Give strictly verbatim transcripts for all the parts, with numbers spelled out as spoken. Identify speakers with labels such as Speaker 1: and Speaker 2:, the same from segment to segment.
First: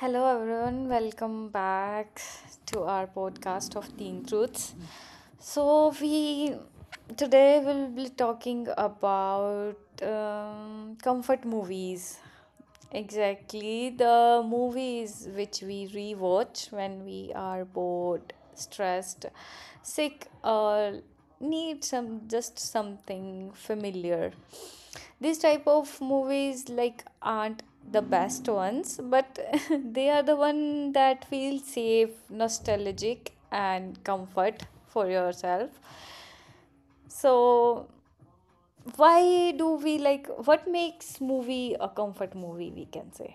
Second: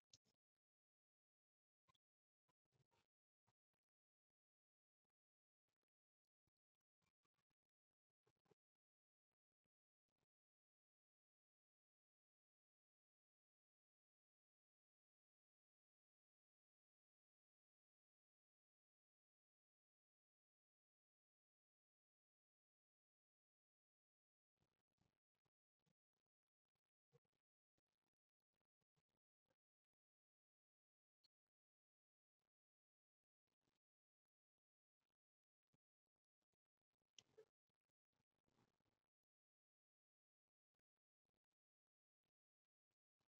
Speaker 1: Hello, everyone. Welcome back to our podcast of Teen Truths. So, we today will be talking about um, comfort movies. Exactly, the movies which we rewatch when we are bored, stressed, sick, or need some just something familiar. These type of movies like aren't the best ones, but they are the one that feel safe, nostalgic, and comfort for yourself. So why do we like? What makes movie a comfort movie, we can say?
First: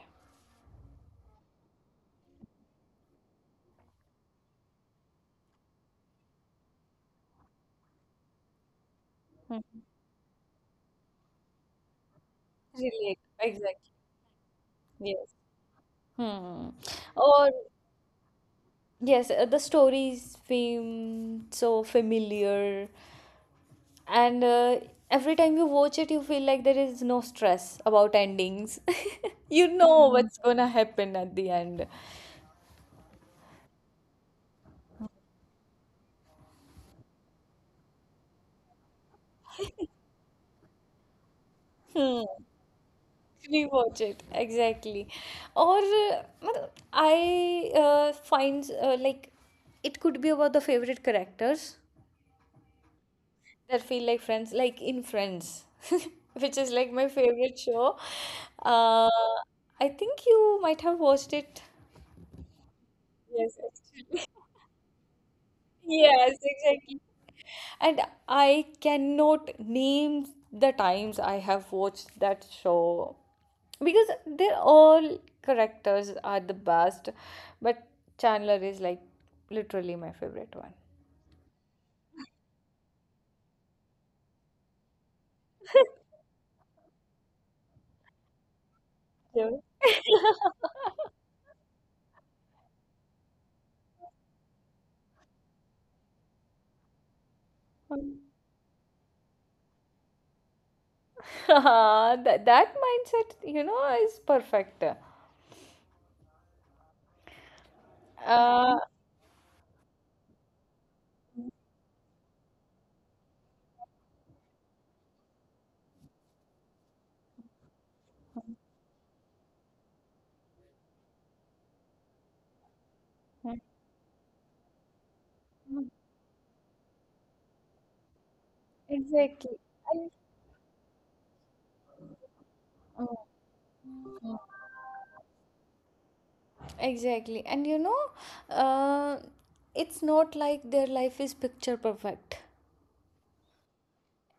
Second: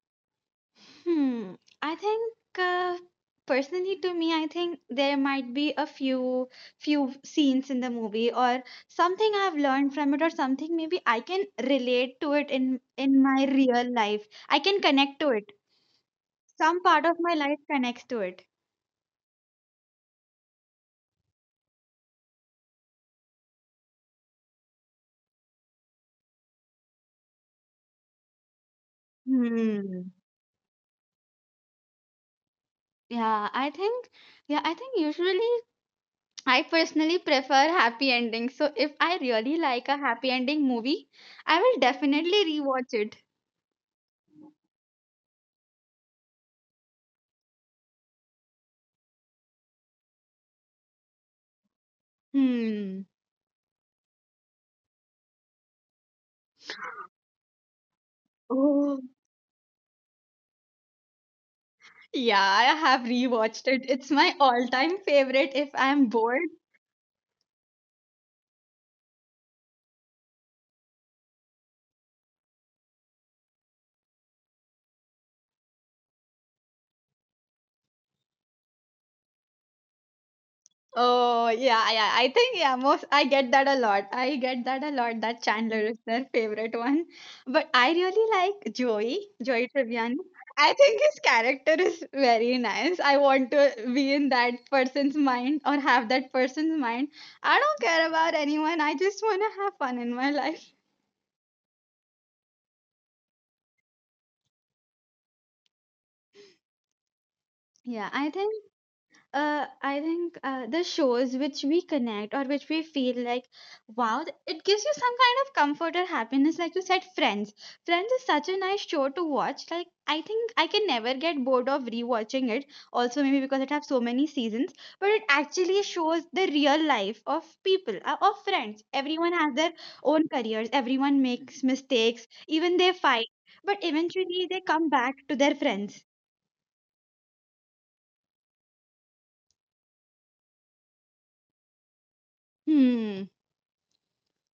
Speaker 2: Hmm. I think uh, personally to me, I think there might be a few few scenes in the movie or something I've
Speaker 1: Hmm.
Speaker 2: learned from it, or something maybe I can relate to it in
Speaker 1: Relate
Speaker 2: in my
Speaker 1: exactly.
Speaker 2: real life. I can connect
Speaker 1: Yes.
Speaker 2: to it.
Speaker 1: Hmm.
Speaker 2: Some part of my
Speaker 1: Or
Speaker 2: life connects to it.
Speaker 1: yes, uh, the stories seem so familiar. And uh, every time you watch it, you feel like there is no stress about endings. You know, Mhm,
Speaker 2: Hmm.
Speaker 1: what's gonna happen at the end.
Speaker 2: Yeah, I think yeah, I think usually I personally prefer happy endings. So if I really like a happy ending movie, I will
Speaker 1: Hmm.
Speaker 2: definitely rewatch it.
Speaker 1: Rewatch it exactly. Or uh, matlab, I uh, find uh, like it could be about the favorite characters
Speaker 2: Hmm.
Speaker 1: that feel like friends, like in Friends, which is like my favorite show.
Speaker 2: Oh.
Speaker 1: Uh, I think you might have watched it.
Speaker 2: Yeah, I have rewatched it. It's my
Speaker 1: Yes,
Speaker 2: all-time favorite if I'm bored.
Speaker 1: yes, exactly. And I cannot name the times I have watched that show because they're all characters are the best, but Chandler is like literally my favorite one.
Speaker 2: Oh, yeah, yeah. I think yeah, most I get that a lot. I get that a lot that Chandler is their favorite one. But I really like Joey,
Speaker 1: Yeah.
Speaker 2: Joey Tribbiani. I think his character is very nice. I want to be in that person's mind, or have that person's mind. I don't care about anyone. I just want to have fun in my life.
Speaker 1: that, that mindset, you know, is perfect.
Speaker 2: Yeah, I think
Speaker 1: Uh,
Speaker 2: uh, I think uh, the shows which we connect, or which we feel like, wow, th- it gives you some kind of comfort or happiness. Like you said, Friends. Friends is such a nice show to watch. Like, I think I can never get bored of rewatching it. Also, maybe because it has so many seasons, but it
Speaker 1: Mhm.
Speaker 2: actually shows the real life of people, uh, of friends. Everyone
Speaker 1: Exactly.
Speaker 2: has their own careers, everyone makes mistakes, even they
Speaker 1: I,
Speaker 2: fight, but eventually they come back to their friends.
Speaker 1: Exactly. And you know, uh, it's not like their life is picture perfect.
Speaker 2: Hmm.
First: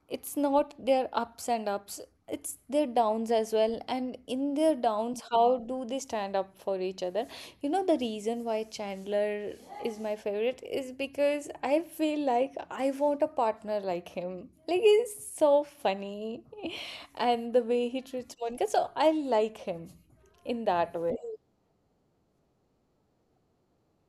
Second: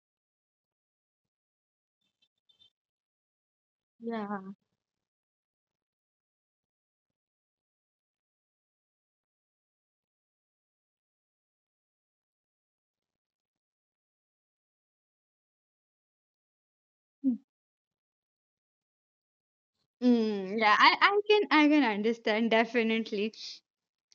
Speaker 1: It's not their ups and ups. It's their downs as well. And
Speaker 2: Yeah.
Speaker 1: in their downs, how do they stand up for each other? You know, the reason why Chandler is my favorite is because I feel like I want a partner like him. Like, he's so funny. And the way he treats Monica. So I like him
Speaker 2: Mm,
Speaker 1: in
Speaker 2: yeah, I,
Speaker 1: that
Speaker 2: I
Speaker 1: way.
Speaker 2: can I can understand definitely.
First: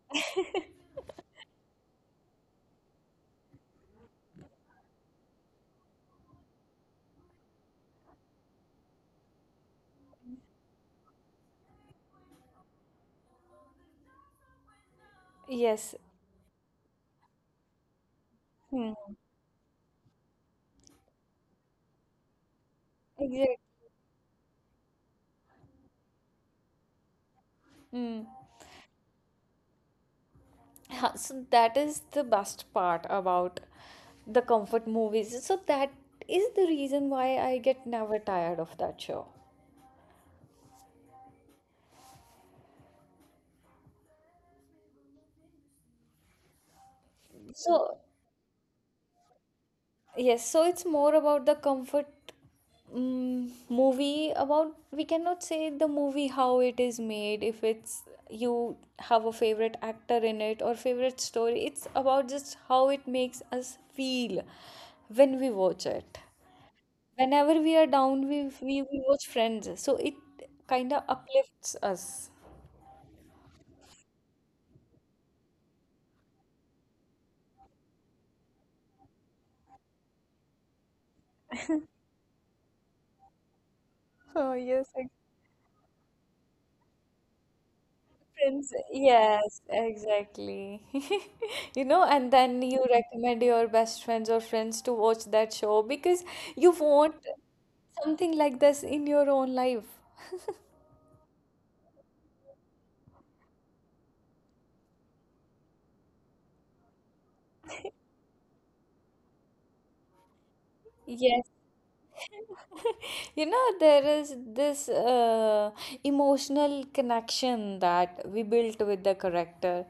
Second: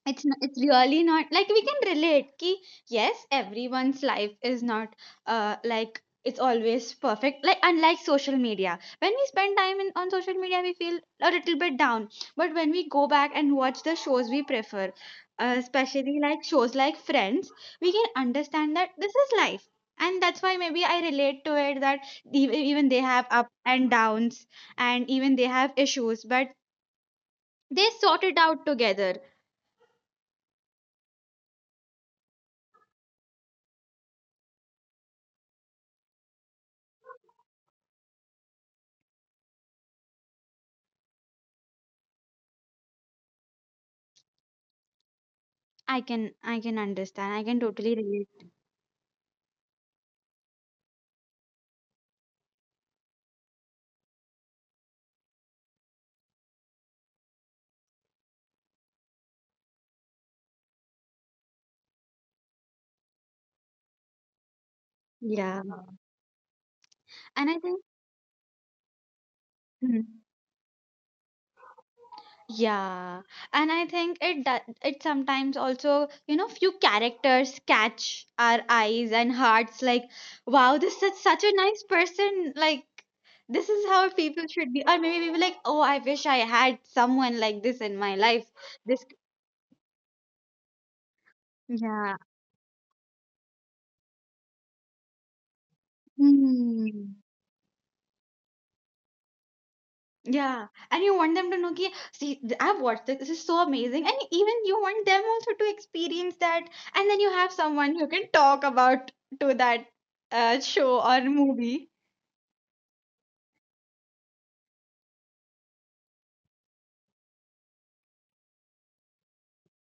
Speaker 2: It's n- it's really not like we can relate, ki, yes, everyone's life is not uh like it's always perfect. Like, unlike social media, when we spend time in, on social media, we feel a little bit down. But when we go back and watch the shows we prefer, uh,
Speaker 1: Yes.
Speaker 2: especially like shows like Friends, we can understand that this
Speaker 1: Hmm.
Speaker 2: is life, and that's why maybe I relate to it, that ev- even they have up
Speaker 1: Exactly.
Speaker 2: and downs, and even they have issues, but they sort
Speaker 1: Mm.
Speaker 2: it out together.
Speaker 1: Ha- So that is the best part about the comfort movies. So that is the reason why I get never tired of that show.
Speaker 2: I can I can understand. I can
Speaker 1: So
Speaker 2: totally relate.
Speaker 1: yes, so it's more about the comfort mm movie, about, we cannot say, the movie how it is made if it's you have a favorite actor in it or favorite story. It's about just how it makes us feel when we
Speaker 2: Yeah.
Speaker 1: watch it.
Speaker 2: And
Speaker 1: Whenever
Speaker 2: I
Speaker 1: we
Speaker 2: think
Speaker 1: are down, we we, we watch Friends, so it
Speaker 2: Mhm.
Speaker 1: kind of uplifts us.
Speaker 2: yeah. And I think it do- it sometimes also, you know, few characters catch our eyes and hearts like, wow, this is such a nice person. Like, this is how people
Speaker 1: Oh
Speaker 2: should be.
Speaker 1: yes,
Speaker 2: Or
Speaker 1: like
Speaker 2: maybe we were like, oh, I wish I had someone like this in my life.
Speaker 1: Friends.
Speaker 2: This
Speaker 1: Yes, exactly. You know,
Speaker 2: yeah.
Speaker 1: and then you recommend your best friends or friends to watch that show because you want something like this in your own life.
Speaker 2: Yeah, and you want them to know, ki, see, th- I've watched this. This is so amazing, and even you want them also to experience that, and then you have someone who can talk about to that uh, show or
Speaker 1: Yes.
Speaker 2: movie.
Speaker 1: You know, there is this uh, emotional connection that we built with the character.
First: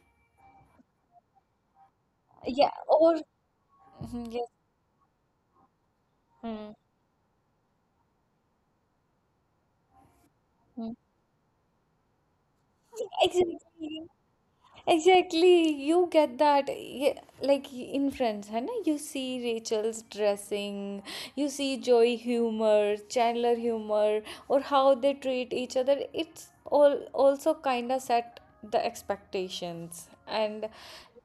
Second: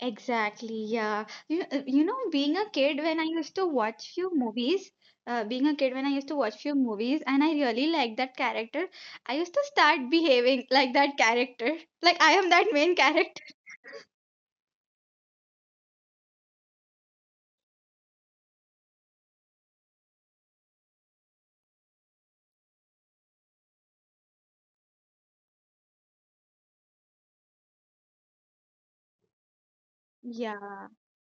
Speaker 2: Exactly. Yeah, you uh, you know, being a
Speaker 1: Yeah,
Speaker 2: kid when
Speaker 1: or
Speaker 2: I used to watch few
Speaker 1: Mhm, yes.
Speaker 2: movies, uh, being a kid when I used to watch few
Speaker 1: Mm,
Speaker 2: movies, and I really liked that character. I used to start behaving like
Speaker 1: mm.
Speaker 2: that character, like I am that main character.
Speaker 1: Exactly. Exactly, you get that. Yeah, like in Friends, है ना? You see Rachel's dressing, you see Joey humor, Chandler humor, or how they treat each other. It's all also kind of set the expectations,
Speaker 2: Yeah.
Speaker 1: and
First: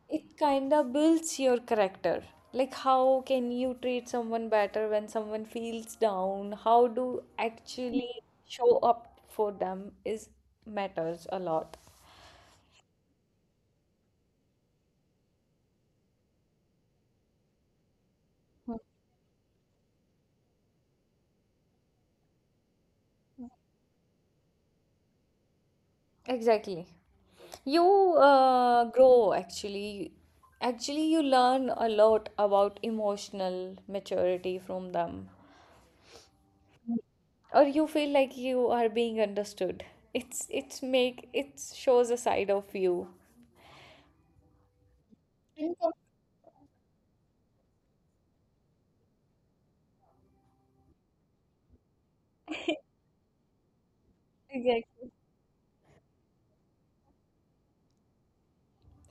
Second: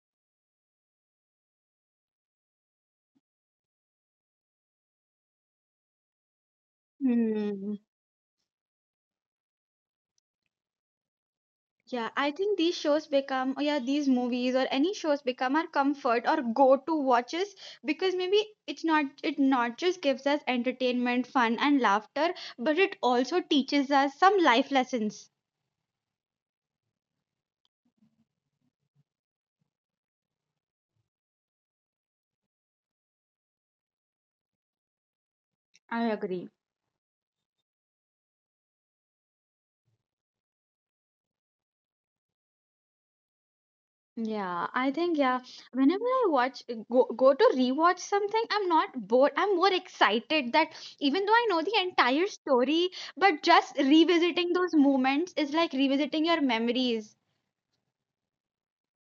Speaker 1: it kind of builds your character. Like how can you treat someone better when someone feels down? How do
Speaker 2: Hmm.
Speaker 1: actually show up for them is matters a lot.
Speaker 2: Yeah, I think these shows become, or yeah, these movies or any shows become our comfort or go-to watches, because maybe it's not, it not just gives us entertainment, fun, and laughter, but it also teaches us some life lessons.
Speaker 1: Exactly. You uh, grow actually. Actually, you learn a lot about emotional maturity from them,
Speaker 2: I agree.
Speaker 1: or you feel like you are being understood. It's it's make it shows a side of you.
Speaker 2: Yeah, I think yeah. Whenever I watch go go to rewatch something, I'm not bored. I'm more excited that even though I know the entire story, but just revisiting those
Speaker 1: Exactly.
Speaker 2: moments is like revisiting your memories.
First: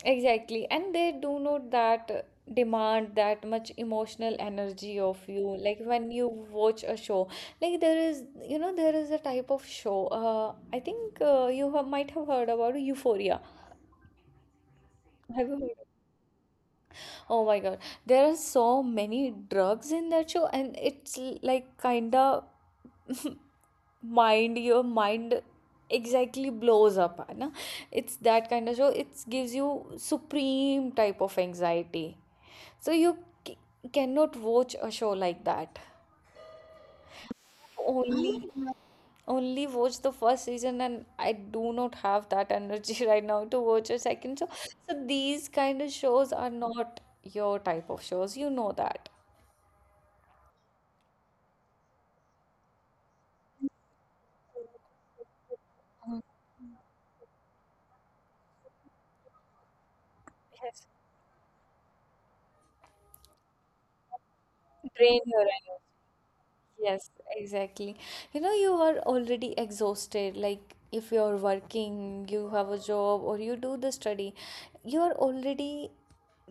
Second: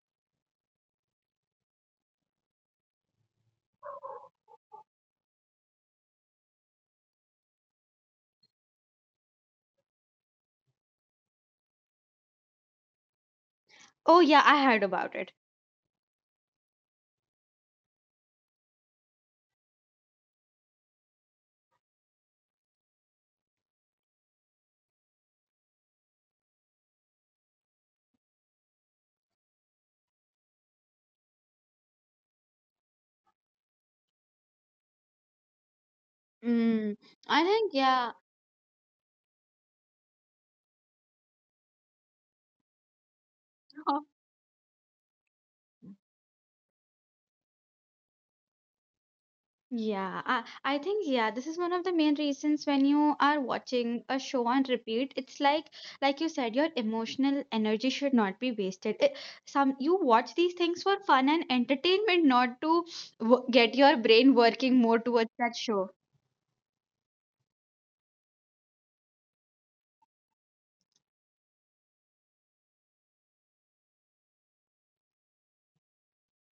Speaker 1: Exactly, and they do not that demand that much emotional energy of you. Like when you watch a show, like there is, you know, there is a type of show. Uh, I think uh, you have, might have heard about Euphoria.
Speaker 2: Oh yeah, I heard about it.
Speaker 1: Have you heard of- Oh my God. There are so many drugs in that show, and it's l- like kinda mind your mind exactly blows up. है ना? It's that kind of show. It gives you supreme type of anxiety. So you c- cannot watch a show like that.
Speaker 2: Mm, I think yeah.
Speaker 1: Only only watch the first season, and I do not have that energy right now to watch a second show. So these kind of shows are not your type of shows. You know that.
Speaker 2: Yeah, I, I think yeah, this is one of the main reasons when you are watching a show on repeat, it's like like you
Speaker 1: Mm,
Speaker 2: said, your emotional energy should not be wasted. It, some You watch these things
Speaker 1: yes,
Speaker 2: for fun and entertainment, not to w get your brain working more
Speaker 1: drain
Speaker 2: towards
Speaker 1: your
Speaker 2: that
Speaker 1: energy.
Speaker 2: show.
Speaker 1: Yes, exactly. You know, you are already exhausted. Like, if you're working, you have a job, or you do the study, you're already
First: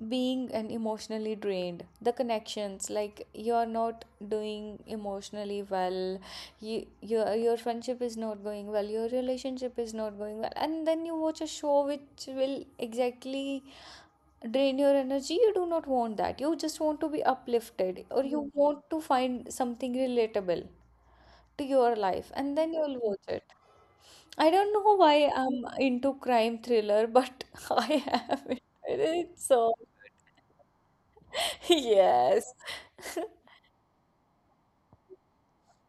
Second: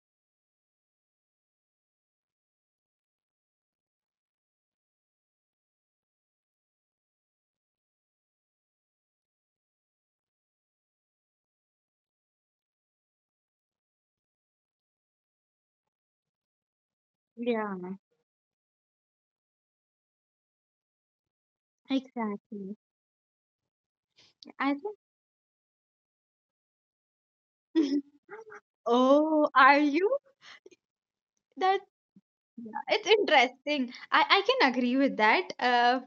Speaker 1: being and emotionally drained. The connections, like, you're not doing emotionally well. You, your your friendship is not going well. Your relationship is not going well. And then you watch a show which will exactly drain your energy. You do not want that. You just want to be
Speaker 2: Yeah,
Speaker 1: uplifted, or you, Mhm, want to find something relatable to your life,
Speaker 2: exactly.
Speaker 1: and then you'll watch it. I
Speaker 2: I
Speaker 1: don't know why I'm into crime thriller, but
Speaker 2: think.
Speaker 1: I am.
Speaker 2: Oh,
Speaker 1: It's so
Speaker 2: are you? That's
Speaker 1: yes.
Speaker 2: Yeah, it's interesting. I, I can agree with that. Uh,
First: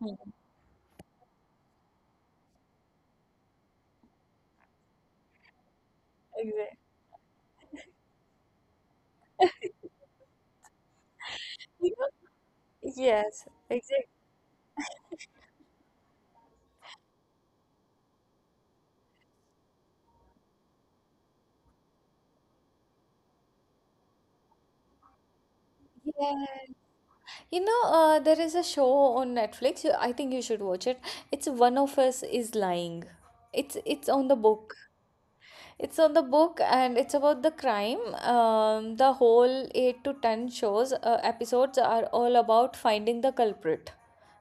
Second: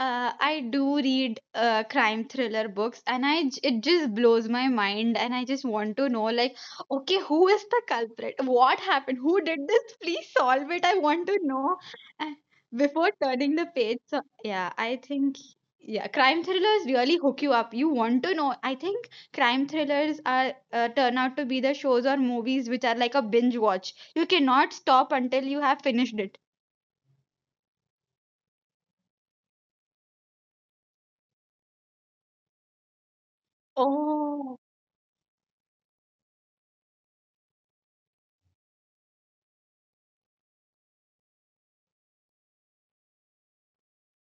Speaker 1: Hmm.
Speaker 2: I do read uh, crime thriller books, and I j- it just blows my mind, and I just want to know, like,
Speaker 1: Exactly.
Speaker 2: okay, who is the culprit? What happened? Who did this? Please solve it. I want to know,
Speaker 1: You
Speaker 2: uh,
Speaker 1: know.
Speaker 2: before
Speaker 1: Yes,
Speaker 2: turning the page. So yeah,
Speaker 1: exactly.
Speaker 2: I think yeah, crime thrillers really hook you up. You want to know. I think crime thrillers are uh, turn out to be the shows or movies which are like a binge watch. You cannot stop until you have finished it.
Speaker 1: Yes. You know, uh, there is a show on Netflix. you- I think you should watch it. It's One of Us is Lying. It's it's on the
Speaker 2: Oh,
Speaker 1: book. It's on the book, and it's about the crime. Um, the whole eight to ten shows uh, episodes are all about finding the culprit.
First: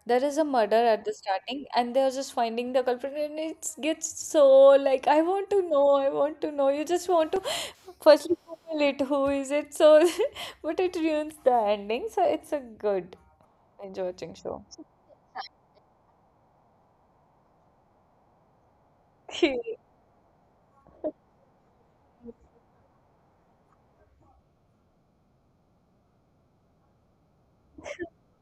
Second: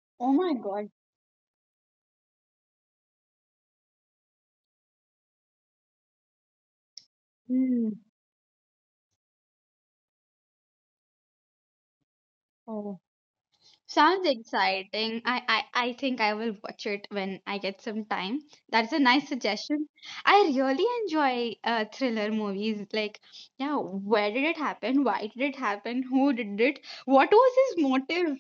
Speaker 1: There
Speaker 2: oh
Speaker 1: is a
Speaker 2: my
Speaker 1: murder
Speaker 2: God.
Speaker 1: at the starting, and they're just finding the culprit, and it gets so like I want to know, I want to know. You just want to
Speaker 2: Hmm.
Speaker 1: firstly Google it. Who is it? So, but it ruins the ending. So it's a
Speaker 2: Oh,
Speaker 1: good enjoy
Speaker 2: sounds
Speaker 1: watching show.
Speaker 2: exciting. I, I, I think I will watch it when I get some time. That's a nice suggestion. I really enjoy uh, thriller movies. Like, yeah, where did it happen? Why did it happen? Who did it? What was his motive?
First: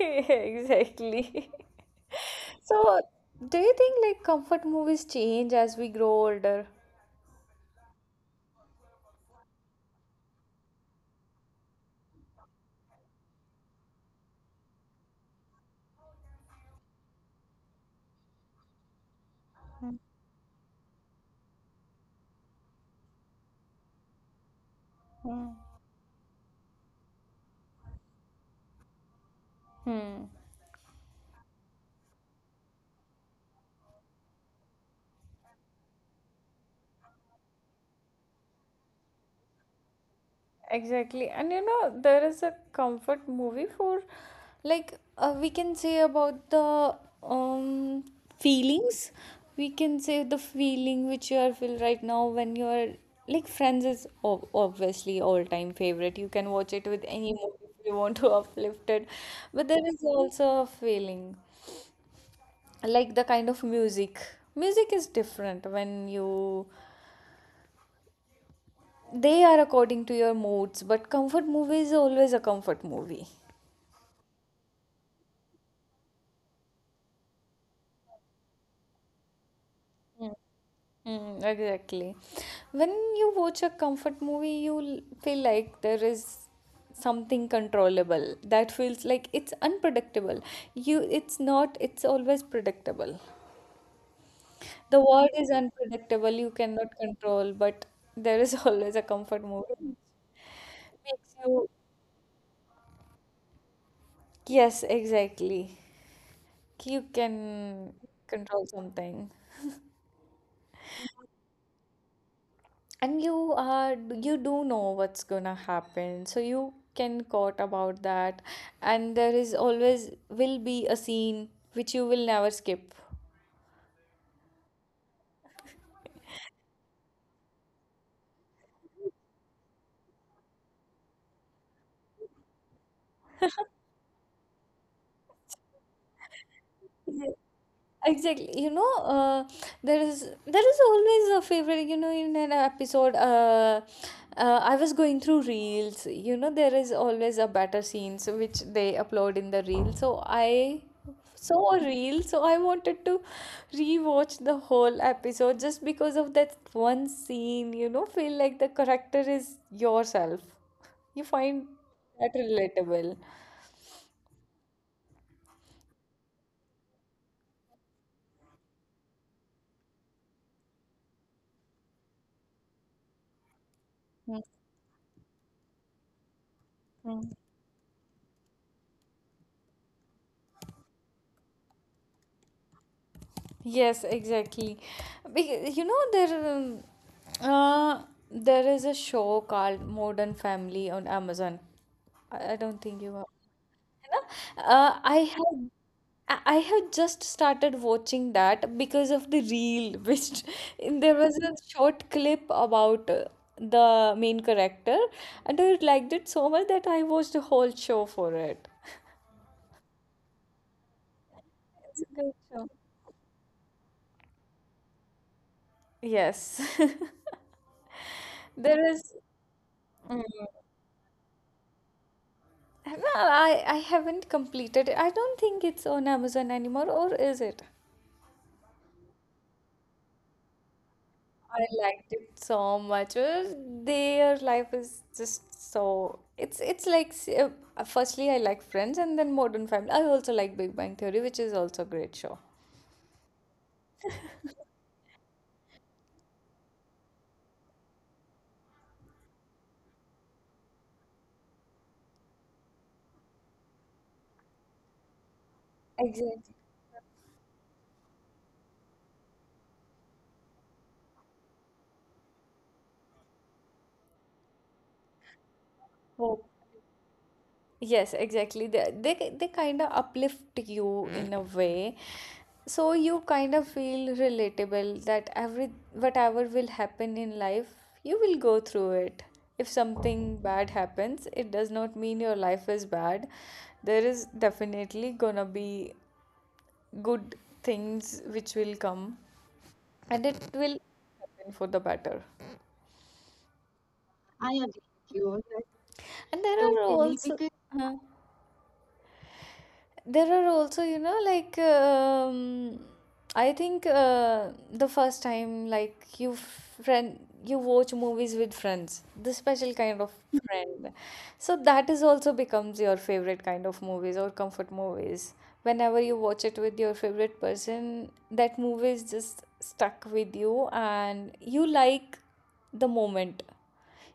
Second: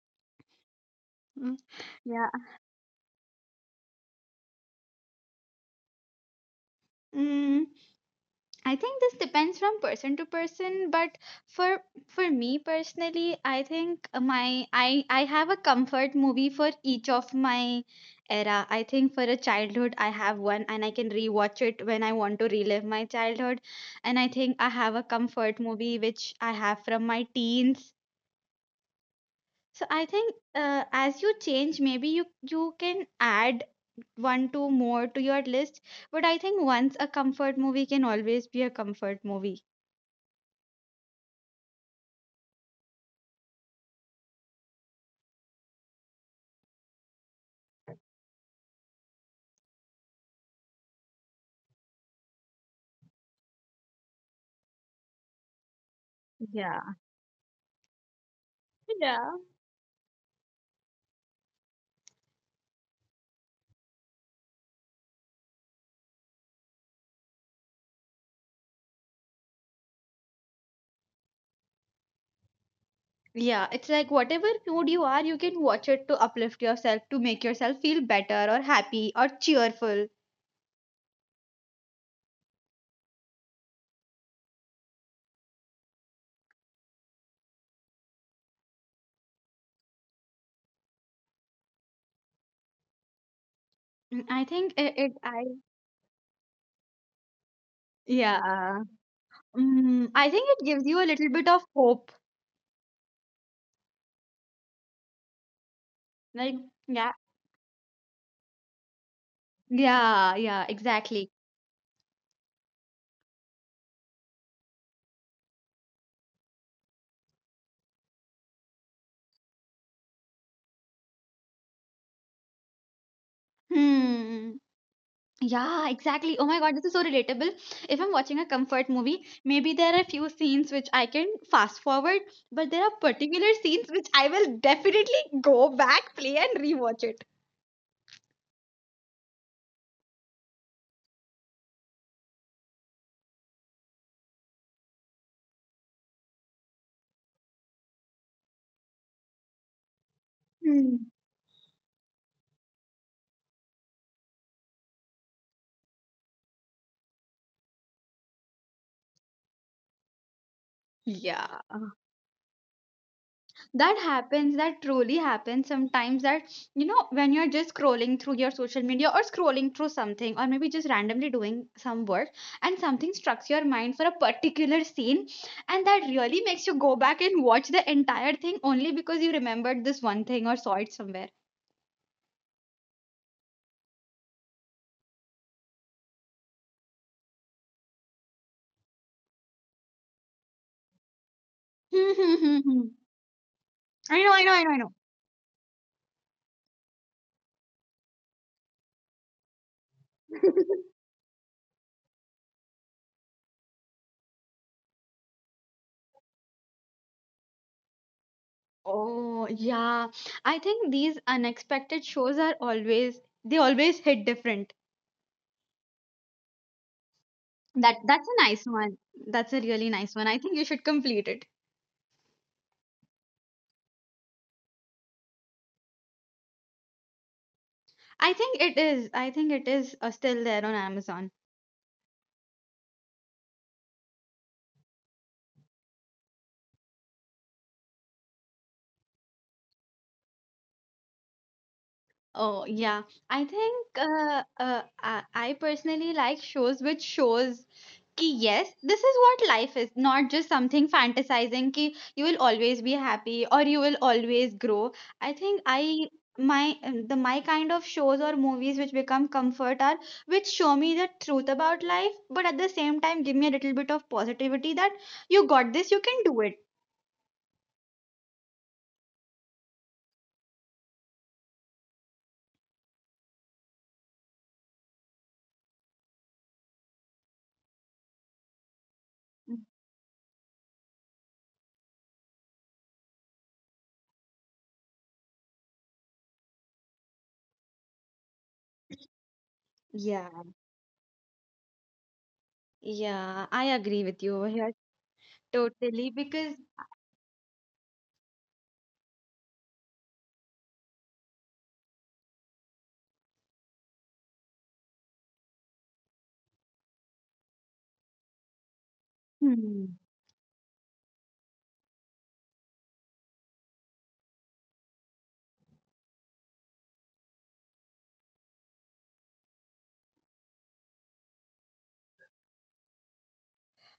Speaker 1: Exactly.
Speaker 2: Mm, yeah.
Speaker 1: So, do you think like comfort movies change as we grow older?
Speaker 2: Mm. I think this depends from person to person, but for for me personally, I think my I I have a comfort movie for each of my era. I think for a childhood, I have one, and I can rewatch it when I want to relive my childhood. And I think I have a
Speaker 1: Hmm.
Speaker 2: comfort movie which I have from my teens. So I
Speaker 1: Hmm.
Speaker 2: think uh, as you change, maybe you you can add one two more to your list. But I think once a comfort movie can always be a comfort movie.
Speaker 1: Exactly. And you know, there is a comfort movie for, like, uh, we can say about the um feelings. We can say the feeling which you are feel right now when you are like Friends is ob- obviously all time favorite. You can watch it with any movie if you want to uplift it. But there is also a feeling like the kind of music. Music is different when you they are according to your moods, but comfort movie is always a comfort movie.
Speaker 2: Yeah, it's like whatever mood you are, you can watch it to uplift yourself, to make yourself feel better or happy or cheerful.
Speaker 1: Mm, exactly. When you watch a comfort movie, you l- feel like there is something controllable. That feels like it's unpredictable. You, it's not. It's always predictable.
Speaker 2: Mm, I think it,
Speaker 1: The
Speaker 2: it
Speaker 1: world
Speaker 2: I
Speaker 1: is unpredictable. You cannot control, but there is
Speaker 2: yeah.
Speaker 1: always a comfort movie.
Speaker 2: Mm, I think it gives you a little
Speaker 1: Makes
Speaker 2: bit of
Speaker 1: you.
Speaker 2: hope.
Speaker 1: Yes, exactly.
Speaker 2: Like
Speaker 1: You
Speaker 2: yeah.
Speaker 1: can control something.
Speaker 2: Yeah, yeah, exactly.
Speaker 1: And you are you do know what's gonna happen, so you can caught about that, and there is always will be a scene which you will never skip.
Speaker 2: Hmm. Yeah, exactly. Oh my God, this is so relatable. If I'm watching a comfort movie, maybe there are a few scenes which I can fast forward, but there are particular scenes which I will definitely go back, play, and rewatch it.
Speaker 1: Yeah. Exactly. You know, uh, there is there is always a favorite. You know, in an episode, uh, uh, I was going through reels. You know, there is always a better scenes which they upload in the reel. So
Speaker 2: Hmm.
Speaker 1: I saw a reel, so I wanted to rewatch the whole episode just because of that one scene. You know, feel like the character is yourself. You
Speaker 2: Yeah.
Speaker 1: find that relatable.
Speaker 2: That happens, that truly happens sometimes, that you know, when you're just scrolling through your social media or scrolling through something, or maybe just randomly doing some work, and something strikes your mind for a particular scene, and that really makes you go back and watch the entire thing only because you remembered this one thing or saw it somewhere.
Speaker 1: Yes, exactly. Because, you know, there um, uh, there is a show called Modern Family on Amazon.
Speaker 2: Hmm, hmm,
Speaker 1: I
Speaker 2: hmm,
Speaker 1: I don't
Speaker 2: hmm.
Speaker 1: think you have, है
Speaker 2: I
Speaker 1: ना?
Speaker 2: know, I know, I know, I know.
Speaker 1: Uh, I have I I have just started watching that because of the reel, which there was a short clip about uh, the main character, and I liked it so much that I watched the whole show for it.
Speaker 2: Oh yeah, I think these
Speaker 1: It's a
Speaker 2: unexpected
Speaker 1: good
Speaker 2: shows are
Speaker 1: show.
Speaker 2: always, they always hit different.
Speaker 1: Yes.
Speaker 2: That, that's a nice
Speaker 1: There
Speaker 2: one.
Speaker 1: is.
Speaker 2: That's a really
Speaker 1: mm,
Speaker 2: nice one. I think you should complete it.
Speaker 1: No, I, I haven't completed it. I don't think it's on Amazon anymore, or is it?
Speaker 2: I think it is. I think it is uh, still there on Amazon.
Speaker 1: I liked it so much. Uh, Their life is just so. It's it's like s- uh, firstly I like Friends and then Modern Family. I also like Big Bang Theory, which is also a great show.
Speaker 2: Oh, yeah. I think uh, uh, I I personally like shows which shows कि yes, this is what life is, not just something fantasizing कि you will always be happy or you will always grow. I think I
Speaker 1: Exactly.
Speaker 2: my Um, the my kind of shows or movies which become comfort are which show me the truth about life, but at the same time give me a little bit of positivity that you got this, you
Speaker 1: Oh.
Speaker 2: can do it.
Speaker 1: Yes, exactly. They they, they kind of uplift you in a way. So you kind of feel relatable that every whatever will happen in life, you will go through it. If something bad happens, it does not mean your life is bad. There is definitely gonna be good things which will come, and
Speaker 2: yeah
Speaker 1: it will happen for the better.
Speaker 2: yeah, I agree with you
Speaker 1: I
Speaker 2: over
Speaker 1: agree with
Speaker 2: here
Speaker 1: you. That
Speaker 2: totally,
Speaker 1: And there
Speaker 2: because
Speaker 1: are, totally, also because, huh. There are also, you know, like, um, I think uh, the first time like you friend you watch movies with friends, the special kind
Speaker 2: hmm.
Speaker 1: of friend. So that is also becomes your favorite kind of movies or comfort movies. Whenever you watch it with your favorite person, that movie is just stuck with you, and you like the moment.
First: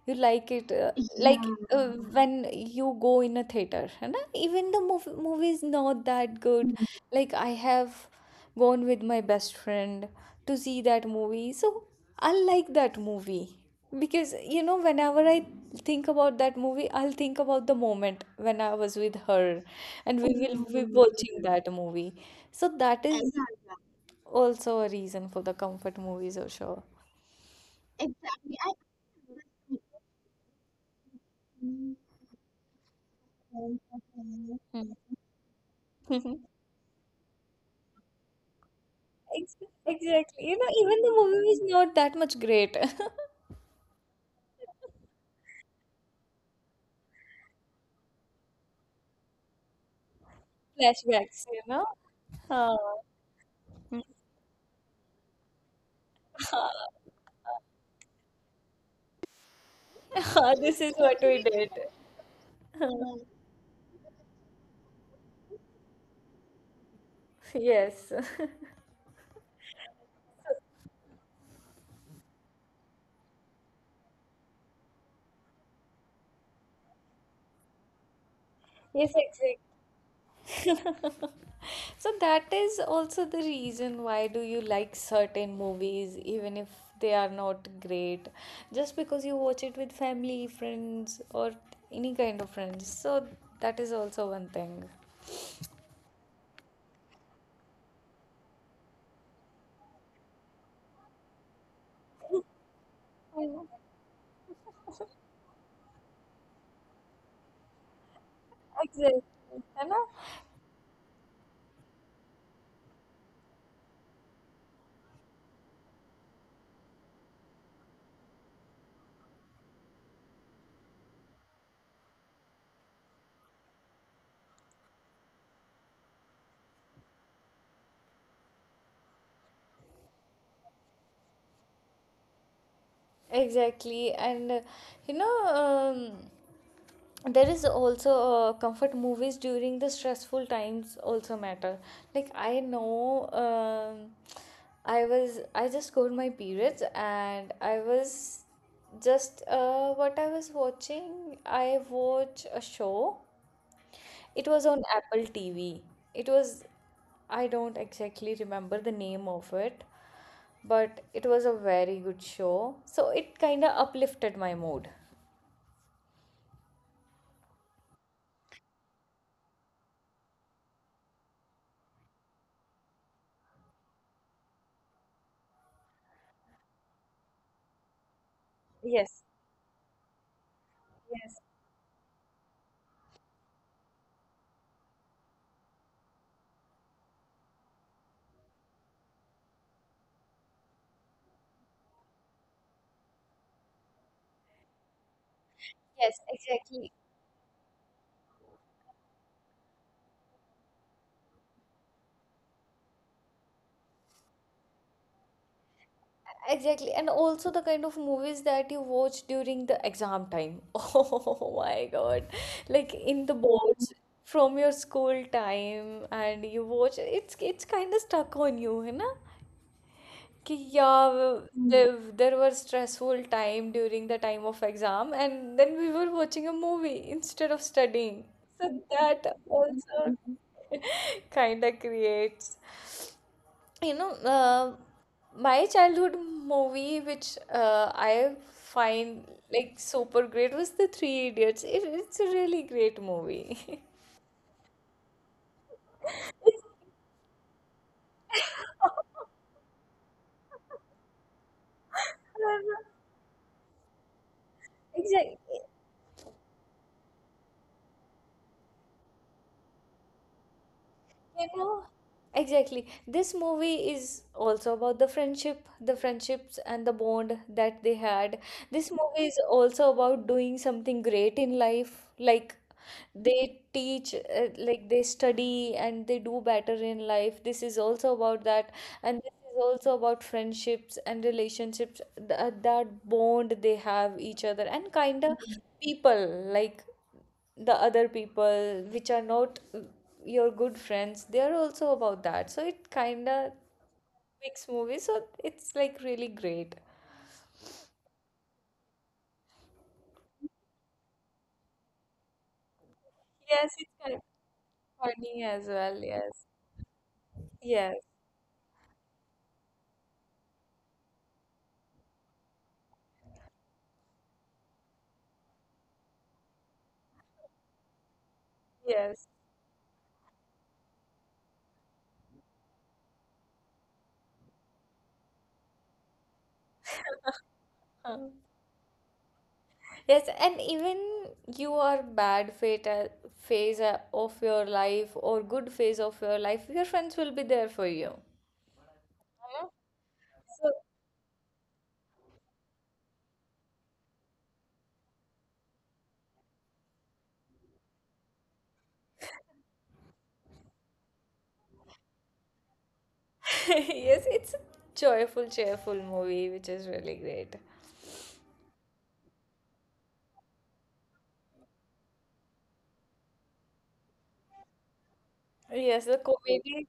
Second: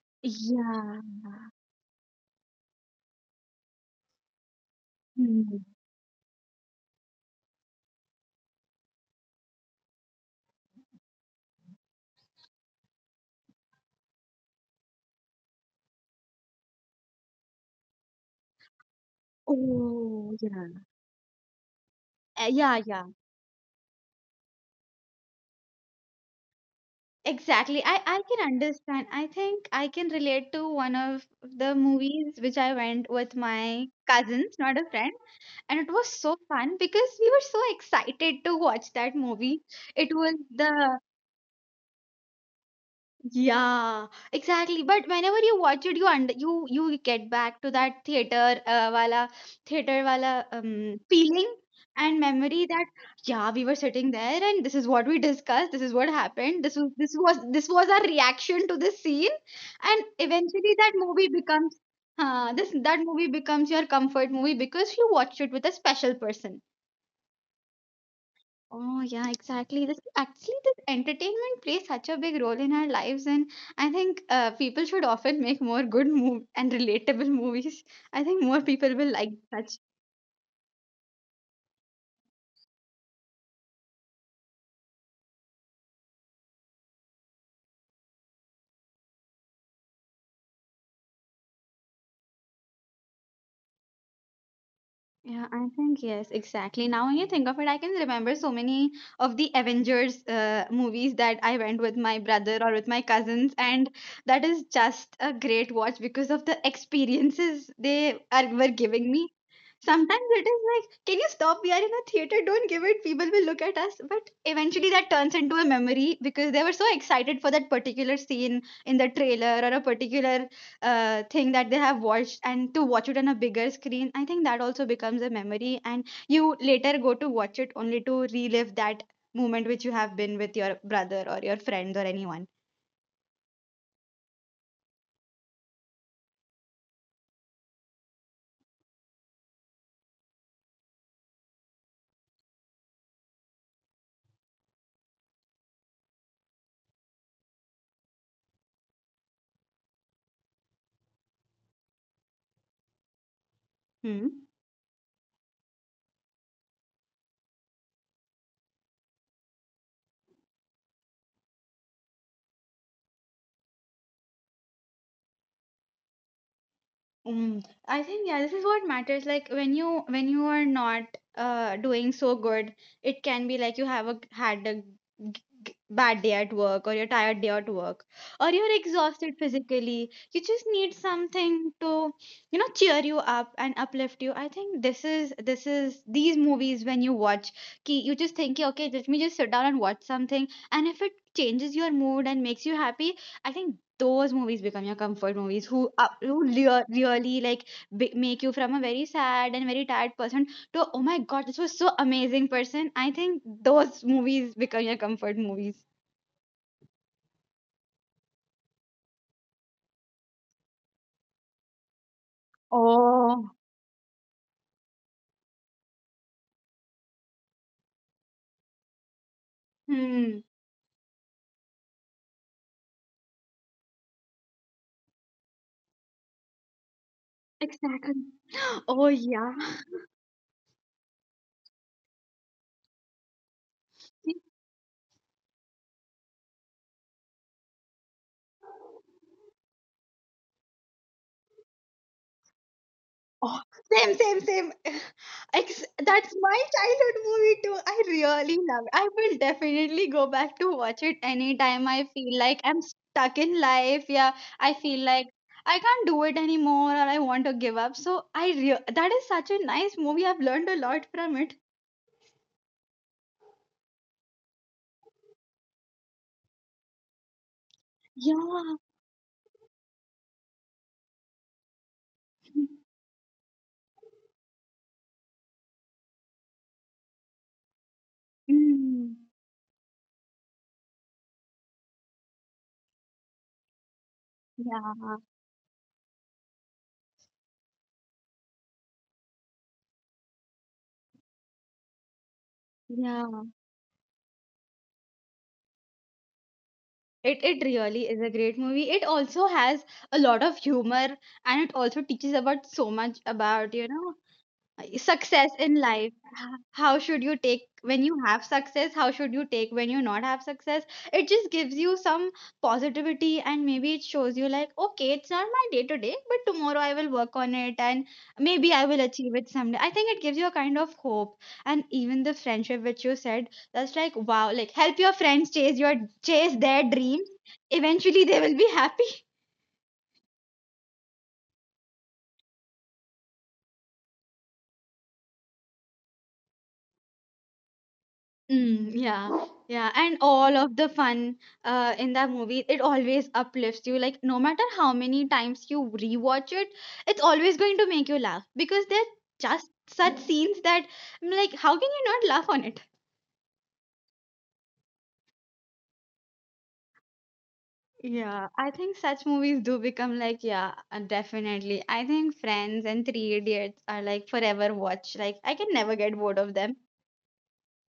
Speaker 1: You like it, uh,
Speaker 2: Yeah.
Speaker 1: like, uh, yeah, when you go in a theater, है ना? Even the movie movie is
Speaker 2: Mhm.
Speaker 1: not that good. Mm. Like I have gone with my best friend to see that movie, so I like that movie, because you know whenever I think about that movie, I'll think about the moment when I was with her, and we
Speaker 2: Oh,
Speaker 1: will
Speaker 2: yeah.
Speaker 1: be watching Mm. that movie.
Speaker 2: Uh,
Speaker 1: So
Speaker 2: yeah, yeah.
Speaker 1: that is, yeah, also a reason for the comfort movies or show.
Speaker 2: Exactly. I, I can
Speaker 1: Exactly.
Speaker 2: understand. I think I can relate to one of
Speaker 1: I
Speaker 2: the movies which I went with my
Speaker 1: Mhm.
Speaker 2: cousins, not a friend. And it was so
Speaker 1: Ex-
Speaker 2: fun because we were so excited to watch that movie. It was
Speaker 1: Exactly. You know,
Speaker 2: the
Speaker 1: even the movie is not that much great.
Speaker 2: Yeah, exactly. But whenever you watch it, you under you you get back to that theater uh, wala, theater wala um feeling
Speaker 1: Flashbacks, you know.
Speaker 2: and memory,
Speaker 1: Ah,
Speaker 2: that yeah, we were sitting there and this is what we discussed. This is what happened. This was this was this was our reaction to the scene, and eventually
Speaker 1: this
Speaker 2: that
Speaker 1: is what
Speaker 2: movie
Speaker 1: we did.
Speaker 2: becomes, uh, this that movie becomes your comfort movie because you watched it with a special person.
Speaker 1: Yes.
Speaker 2: Oh yeah, exactly. This actually, this entertainment plays such a big role in our lives, and I think uh, people should often make more good move and relatable movies. I think more people will
Speaker 1: Yes,
Speaker 2: like such.
Speaker 1: exactly. So that is also the reason why do you like certain movies, even if they are not great, just because you watch it with family, friends, or any kind of friends. So that is also one thing.
Speaker 2: Yeah, I think yes, exactly. Now when you think of it, I can remember so many of the Avengers uh, movies that I went with my brother or with my cousins, and that is just a great watch because of the experiences they are were giving me.
Speaker 1: Exactly, है ना?
Speaker 2: Sometimes it is like, can you stop? We are in a theater, don't give it, people will look at us. But eventually that turns into a memory because they were so excited for that particular scene in the trailer, or a particular uh, thing that they have watched, and to watch it on a bigger screen. I think that also becomes a memory, and you later go to watch it only to relive that moment which you have been with your brother or your friends or anyone.
Speaker 1: Exactly, and uh, you know, um, there is also uh, comfort movies during the stressful times also matter. Like I know, um, I was I just got my periods and I was just uh, what I was watching. I watch a show.
Speaker 2: Hmm.
Speaker 1: It was on Apple T V. It was I don't exactly remember the name of it, but it was a very good show. So it kind of uplifted my mood.
Speaker 2: Mm. I think yeah, this is what matters. Like when you when you are not uh doing so good, it can be like you have a had a g- bad day at work or your tired day at work or you're exhausted
Speaker 1: Yes,
Speaker 2: physically. You just need
Speaker 1: yes,
Speaker 2: something to you know cheer you up and uplift you. I think this is this is these movies when you watch ki. You just think, "Ki, okay, let me just sit down and watch something," and if it changes your mood and makes you happy, I think those movies become your comfort movies who up, who
Speaker 1: yes,
Speaker 2: lea-
Speaker 1: exactly.
Speaker 2: really like b- make you from a very sad and very tired person to, oh my God, this was so amazing person. I think those movies become your comfort movies.
Speaker 1: Exactly. And also the kind of movies that you watch during the exam time. Oh my God. Like in
Speaker 2: Oh.
Speaker 1: the boards from your school time and you watch it's it's kind of stuck on you, you know?
Speaker 2: Hmm.
Speaker 1: कि yeah w- Mm, there, there was stressful time during the time of exam and then we were watching a movie instead of
Speaker 2: Exactly.
Speaker 1: studying, so
Speaker 2: Oh
Speaker 1: that
Speaker 2: yeah.
Speaker 1: also kind of creates, you know, uh, my childhood movie which uh, I find like super great was the three idiots. It, it's a really great
Speaker 2: Oh,
Speaker 1: movie.
Speaker 2: same, same, same. Ex- that's my childhood movie too. I really love it.
Speaker 1: It's-
Speaker 2: I will definitely go back to watch it anytime I feel like I'm stuck in life. Yeah, I feel like I
Speaker 1: Exactly.
Speaker 2: can't do it anymore or I want to give up. So I re- that is such a nice movie. I've learned a lot from it.
Speaker 1: You know, exactly. This movie is also about the friendship, the friendships and the bond that they
Speaker 2: Yeah.
Speaker 1: had. This movie is also about doing something great in life. Like they teach, uh, like they study and they do better in life. This is also about that.
Speaker 2: Mm.
Speaker 1: And this is also about friendships and relationships, th- uh, that bond they have each
Speaker 2: Yeah,
Speaker 1: other and kind of people. Like the other people which are not uh, your good friends, they are also about that, so it
Speaker 2: yeah.
Speaker 1: kind of makes movies, so it's like really great.
Speaker 2: It it really is a great movie. It also has a lot of humor, and it also teaches about so much about, you
Speaker 1: Yes,
Speaker 2: know,
Speaker 1: it's kind of
Speaker 2: uh, success in
Speaker 1: funny as
Speaker 2: life.
Speaker 1: well.
Speaker 2: H-
Speaker 1: Yes,
Speaker 2: how should you take when you
Speaker 1: yes,
Speaker 2: have success? How should you take when you not have success? It just gives you some positivity, and maybe it shows you like, okay, it's not my day to day, but tomorrow I will work on it, and maybe I will achieve
Speaker 1: yes.
Speaker 2: it someday. I think it gives you a kind of hope. And even the friendship which you said, that's like wow, like help your friends chase your chase their dreams. Eventually
Speaker 1: Huh.
Speaker 2: they will be happy.
Speaker 1: Yes, and even you are bad fate uh, phase uh, of your life or good phase of your life, your friends will be there for you.
Speaker 2: Mm, yeah,
Speaker 1: Huh?
Speaker 2: yeah, and all of
Speaker 1: So
Speaker 2: the fun uh, in that movie, it always uplifts you. Like, no matter how many times you rewatch it, it's always going to make you laugh because there's just such scenes that I'm like, how can you not laugh on it?
Speaker 1: yes, it's a joyful, cheerful movie which is really great.
Speaker 2: Yeah, I think such movies do become like, yeah, uh, definitely. I think Friends and Three Idiots are like forever watch. Like, I can never get bored of them.
Speaker 1: Yes, the comedy.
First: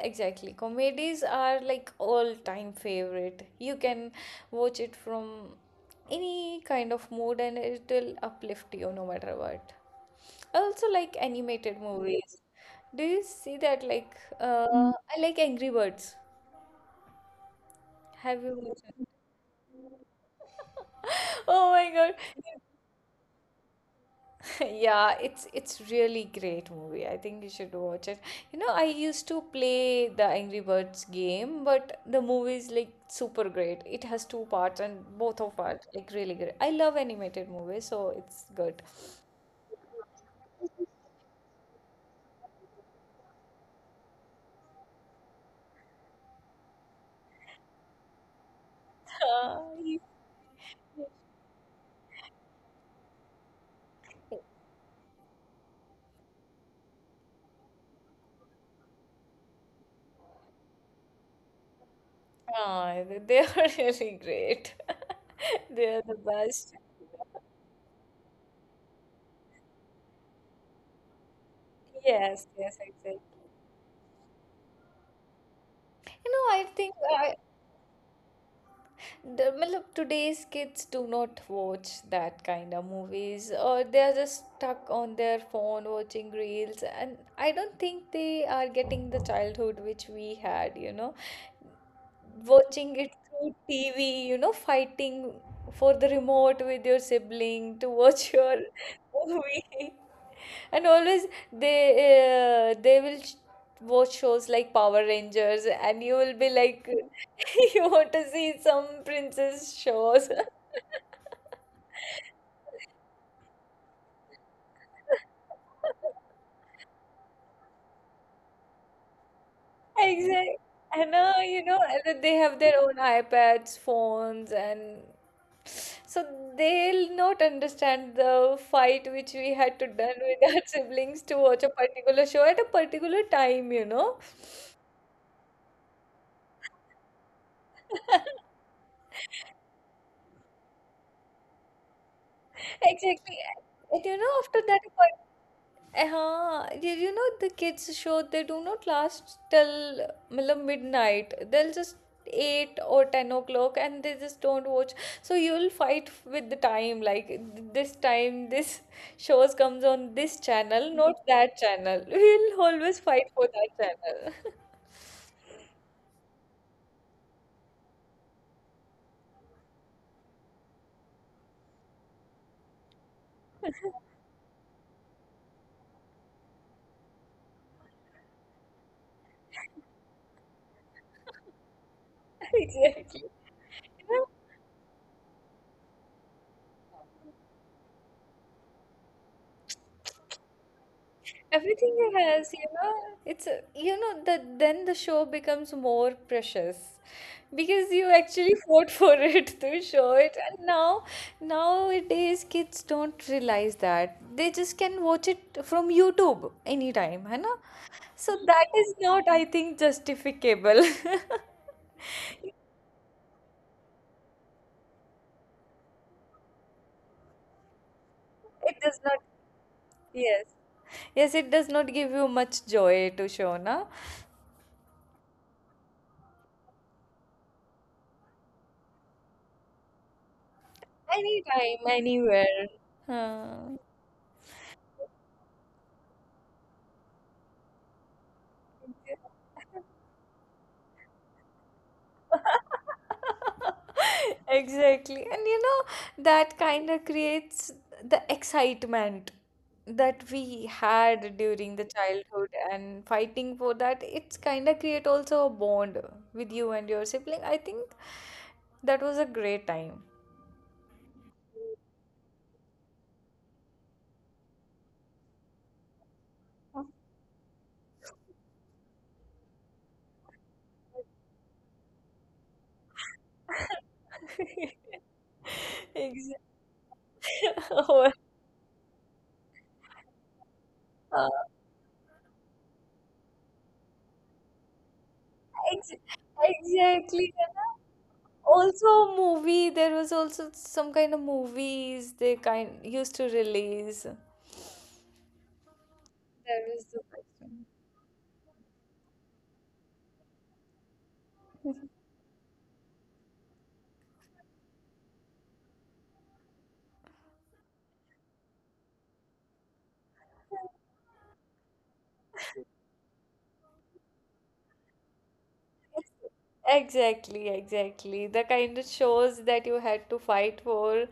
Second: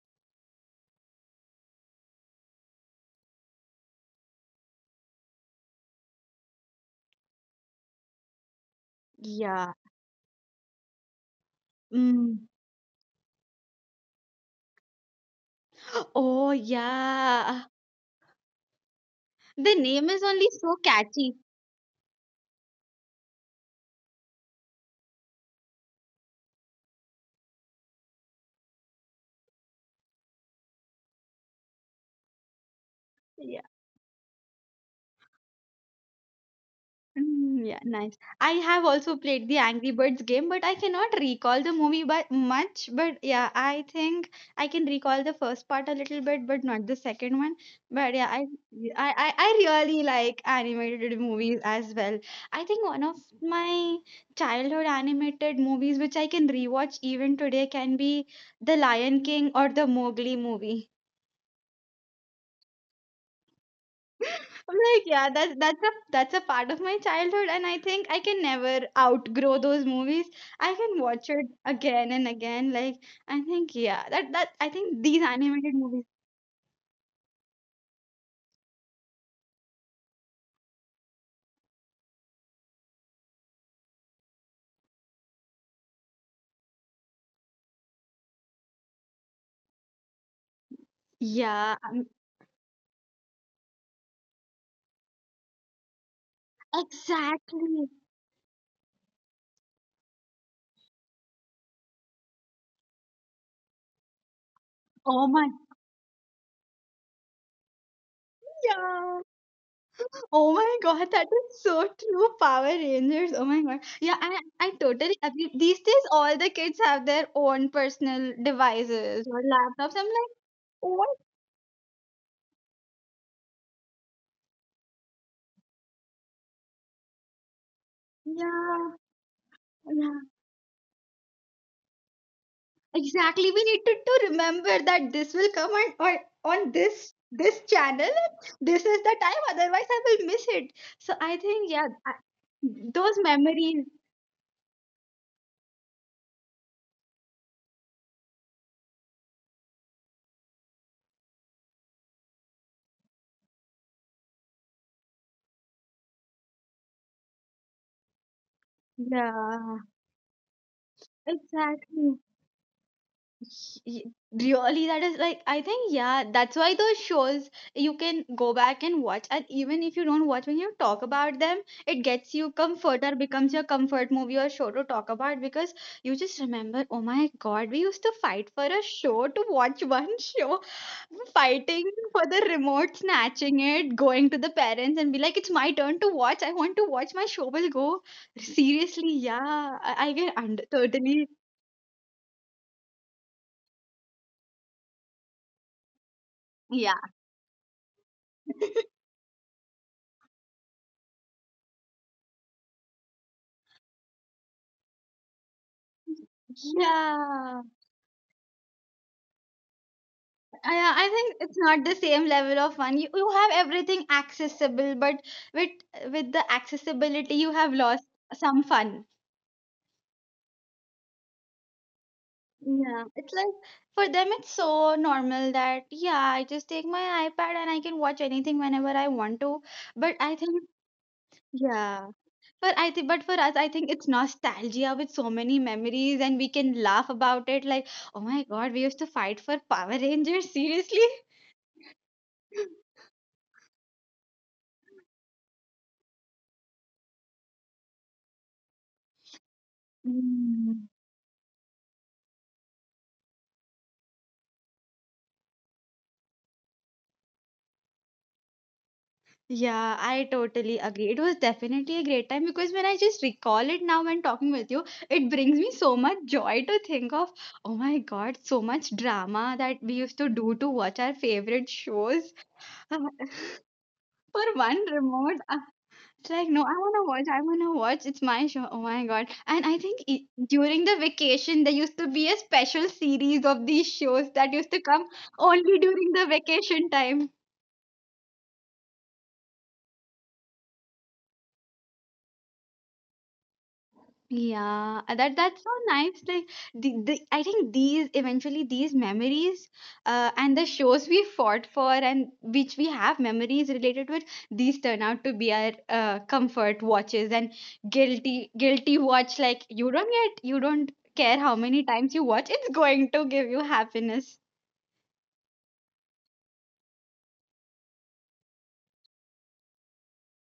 Speaker 1: Exactly. Comedies are like all-time favorite. You can watch it from any kind of mood and it'll uplift you no matter
Speaker 2: Yeah.
Speaker 1: what. I also like animated movies.
Speaker 2: Mm.
Speaker 1: Do you see that, like, uh, I like Angry Birds.
Speaker 2: Oh, yeah.
Speaker 1: Have you watched it?
Speaker 2: The name is only so catchy.
Speaker 1: Oh my God. Yeah, it's it's really great movie. I think you should watch it. You know, I used to play the Angry Birds game, but the movie is like super great. It has two parts and both of parts like really great. I love animated movies,
Speaker 2: Mm,
Speaker 1: so
Speaker 2: yeah,
Speaker 1: it's
Speaker 2: nice.
Speaker 1: good.
Speaker 2: I have also played the Angry Birds game, but I cannot recall the movie by much. But yeah, I think I can recall the first part a little bit, but not the second one. But yeah, I I
Speaker 1: Uh,
Speaker 2: I I
Speaker 1: you-
Speaker 2: really like animated movies as well. I think one of my childhood animated movies which I can rewatch even today can be The Lion King or the Mowgli movie.
Speaker 1: Ah, they they are really great.
Speaker 2: I'm like,
Speaker 1: They
Speaker 2: yeah,
Speaker 1: are the
Speaker 2: that's that's a
Speaker 1: best.
Speaker 2: that's a part of my childhood, and I think I can never outgrow those movies. I can watch it
Speaker 1: Yes, yes,
Speaker 2: again and
Speaker 1: exactly.
Speaker 2: again. Like, I think, yeah, that that I think these
Speaker 1: You
Speaker 2: animated
Speaker 1: know, I
Speaker 2: movies.
Speaker 1: think I, the, matlab, today's kids do not watch that kind of movies or they are just stuck on their phone watching reels, and I don't think they are getting the childhood which we had, you know,
Speaker 2: Yeah,
Speaker 1: watching it through tv, you know, fighting for the remote with your sibling to watch your
Speaker 2: exactly.
Speaker 1: movie. And always they uh, they will sh- watch shows like Power Rangers, and you
Speaker 2: Oh
Speaker 1: will
Speaker 2: my,
Speaker 1: be like, you want to see some princess
Speaker 2: yeah.
Speaker 1: shows.
Speaker 2: Oh my God, that is so true. Power Rangers. Oh my God. Yeah, I I totally agree. These days, all the kids have their own personal devices or
Speaker 1: Exactly.
Speaker 2: laptops. I'm
Speaker 1: And
Speaker 2: like,
Speaker 1: uh, you know, and
Speaker 2: what?
Speaker 1: then they have their own iPads, phones, and so they'll not understand the fight which we had to
Speaker 2: Yeah,
Speaker 1: done with our siblings
Speaker 2: yeah.
Speaker 1: to watch a particular show at a particular time, you know.
Speaker 2: Exactly. We needed to remember that this will come on, on, on this this channel. This is the time. Otherwise, I will miss it. So I think yeah,
Speaker 1: Exactly.
Speaker 2: I-
Speaker 1: And
Speaker 2: those
Speaker 1: you know, after
Speaker 2: memories.
Speaker 1: that point, uh you, you know, the kids show they do not last till uh, matlab midnight. They'll just eight or ten o'clock and they just don't watch. So you'll fight with the time. Like th- this time, this shows comes on this
Speaker 2: Yeah,
Speaker 1: channel, not that channel. We'll always
Speaker 2: exactly.
Speaker 1: fight for that channel.
Speaker 2: Y- Really, that is like, I think, yeah, that's why those shows you can go back and watch, and even if you don't watch, when you talk about them, it gets you comfort or becomes your comfort movie or show to talk about. Because you just remember, oh my God, we used to fight for a show to watch one show, fighting for
Speaker 1: Exactly.
Speaker 2: the remote, snatching it, going to the parents and be like, it's my turn to watch, I want to watch my show will go seriously. Yeah, i, I can under-
Speaker 1: Everything
Speaker 2: totally.
Speaker 1: has, you know, it's a- you know that then the show becomes more precious because
Speaker 2: Yeah,
Speaker 1: you actually fought for it to show it, and now nowadays kids don't realize that they just can watch it from YouTube anytime, you know. So
Speaker 2: yeah.
Speaker 1: that is not, I think, justificable.
Speaker 2: Yeah, I think it's not the same level of fun. You, you have everything accessible, but with with the accessibility, you have
Speaker 1: It
Speaker 2: lost
Speaker 1: does not,
Speaker 2: some fun.
Speaker 1: yes, yes, it does not give you much joy to show, na?
Speaker 2: Yeah, it's like for them, it's so normal that yeah, I just take my iPad and I can watch anything whenever I want to. But I think
Speaker 1: Anytime, anywhere.
Speaker 2: yeah, but I
Speaker 1: Huh.
Speaker 2: think but for us, I think it's nostalgia with so many memories, and we can laugh about it. Like, oh my God, we used to fight for Power Rangers. Seriously.
Speaker 1: Exactly. And you know, that kind of creates the excitement that we had
Speaker 2: Mm.
Speaker 1: during the childhood and fighting for that, it's kind of create also a bond with you and your sibling. I think that was a great time.
Speaker 2: Yeah, I totally agree. It was definitely a great time because when I just recall it now when talking with you, it brings me so much joy to think of, oh my God, so much drama that we used to do to watch our favorite shows for one remote.
Speaker 1: Exactly.
Speaker 2: uh, It's like, no, I want to watch, I want to watch. It's my show. Oh my God. And I think
Speaker 1: Uh,
Speaker 2: i- during the vacation, there used to be a special series of these shows that used to
Speaker 1: Ex-
Speaker 2: come only during
Speaker 1: Exactly,
Speaker 2: the
Speaker 1: you know.
Speaker 2: vacation time.
Speaker 1: Also, movie. There was also some kind of movies they kind used to release. That
Speaker 2: Yeah, uh, that that's so
Speaker 1: was the
Speaker 2: nice. Like
Speaker 1: best.
Speaker 2: the, the I think these eventually these memories uh, and the shows we fought for and which we have memories related with, these turn out to be our uh, comfort watches and guilty guilty watch. Like you don't get, you don't care how many times you watch, it's going to give you happiness.
Speaker 1: Exactly, exactly. The kind of shows that you had to fight for,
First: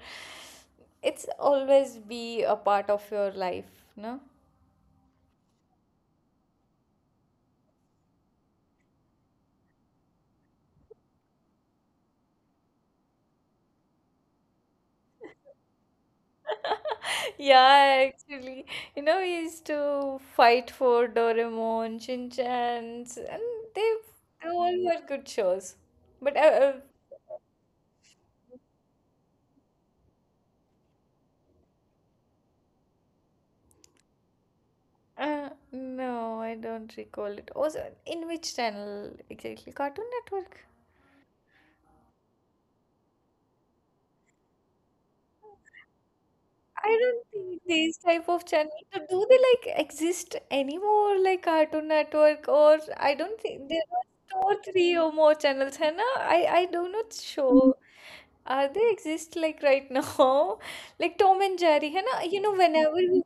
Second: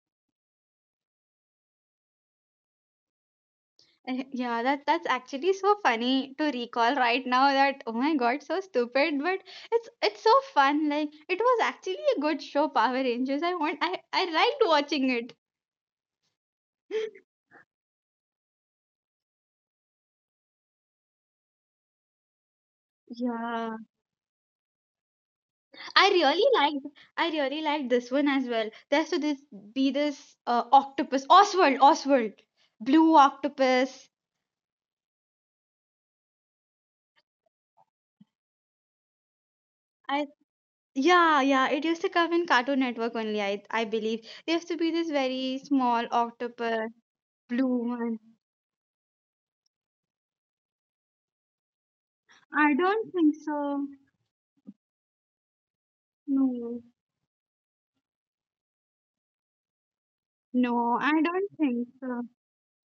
Speaker 1: it's always be a part of your life, no?
Speaker 2: Eh, yeah, that that's actually so funny to recall right now that, oh my God, so stupid, but it's it's so fun. Like it was actually a good show, Power Rangers. I want I I liked watching it.
Speaker 1: Yeah, actually, you know, we used to fight for Doraemon, Shin Chan's, and they,
Speaker 2: Yeah,
Speaker 1: they all were good shows.
Speaker 2: I
Speaker 1: But uh,
Speaker 2: really liked I really liked this one as well. There's to this be this uh, octopus Oswald. Oswald blue octopus.
Speaker 1: uh, uh, no, I don't recall it. Also, in which channel exactly? Cartoon
Speaker 2: I
Speaker 1: Network?
Speaker 2: Yeah, yeah, it used to come in Cartoon Network only. I I believe there used to be this very small
Speaker 1: I
Speaker 2: octopus,
Speaker 1: don't think
Speaker 2: blue
Speaker 1: these type of
Speaker 2: one.
Speaker 1: channels do do they like exist anymore, like Cartoon Network, or
Speaker 2: I
Speaker 1: I
Speaker 2: don't
Speaker 1: don't
Speaker 2: think
Speaker 1: think there are
Speaker 2: so.
Speaker 1: two or three or more channels है ना. I I do
Speaker 2: No,
Speaker 1: not sure are they exist like right now. Like
Speaker 2: No,
Speaker 1: Tom
Speaker 2: I
Speaker 1: and
Speaker 2: don't
Speaker 1: Jerry है
Speaker 2: think
Speaker 1: ना, you
Speaker 2: so.
Speaker 1: know, whenever we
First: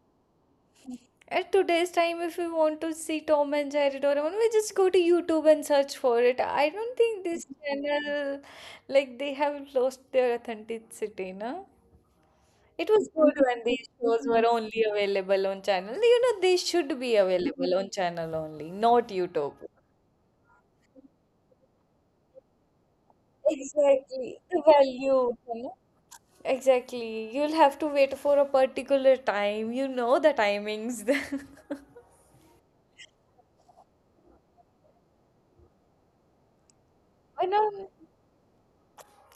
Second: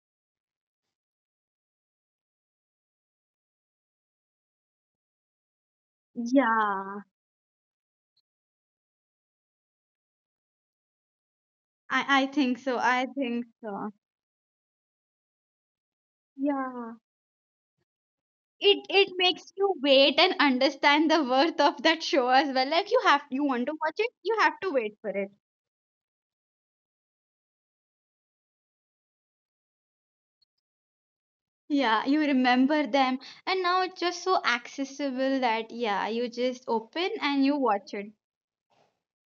Speaker 1: at today's time if we want to see Tom and Jerry Doraemon, we just go to YouTube and search for it. I don't
Speaker 2: Yeah,
Speaker 1: think this channel, like, they have lost their authenticity na.
Speaker 2: I, I think so.
Speaker 1: It
Speaker 2: I
Speaker 1: was good
Speaker 2: think
Speaker 1: when these
Speaker 2: so.
Speaker 1: shows were only available on channel. You know, they
Speaker 2: Yeah.
Speaker 1: should be available on channel only,
Speaker 2: It
Speaker 1: not
Speaker 2: it
Speaker 1: YouTube.
Speaker 2: makes you wait and understand the worth of that show as well. Like you have, you want to watch it,
Speaker 1: Exactly.
Speaker 2: you
Speaker 1: The
Speaker 2: have to wait for
Speaker 1: value,
Speaker 2: it.
Speaker 1: you know. Exactly. You'll have to wait for a particular time. You know the timings.
Speaker 2: Yeah, you remember them, and now it's just so accessible that yeah, you just open
Speaker 1: I
Speaker 2: and you
Speaker 1: know
Speaker 2: watch it.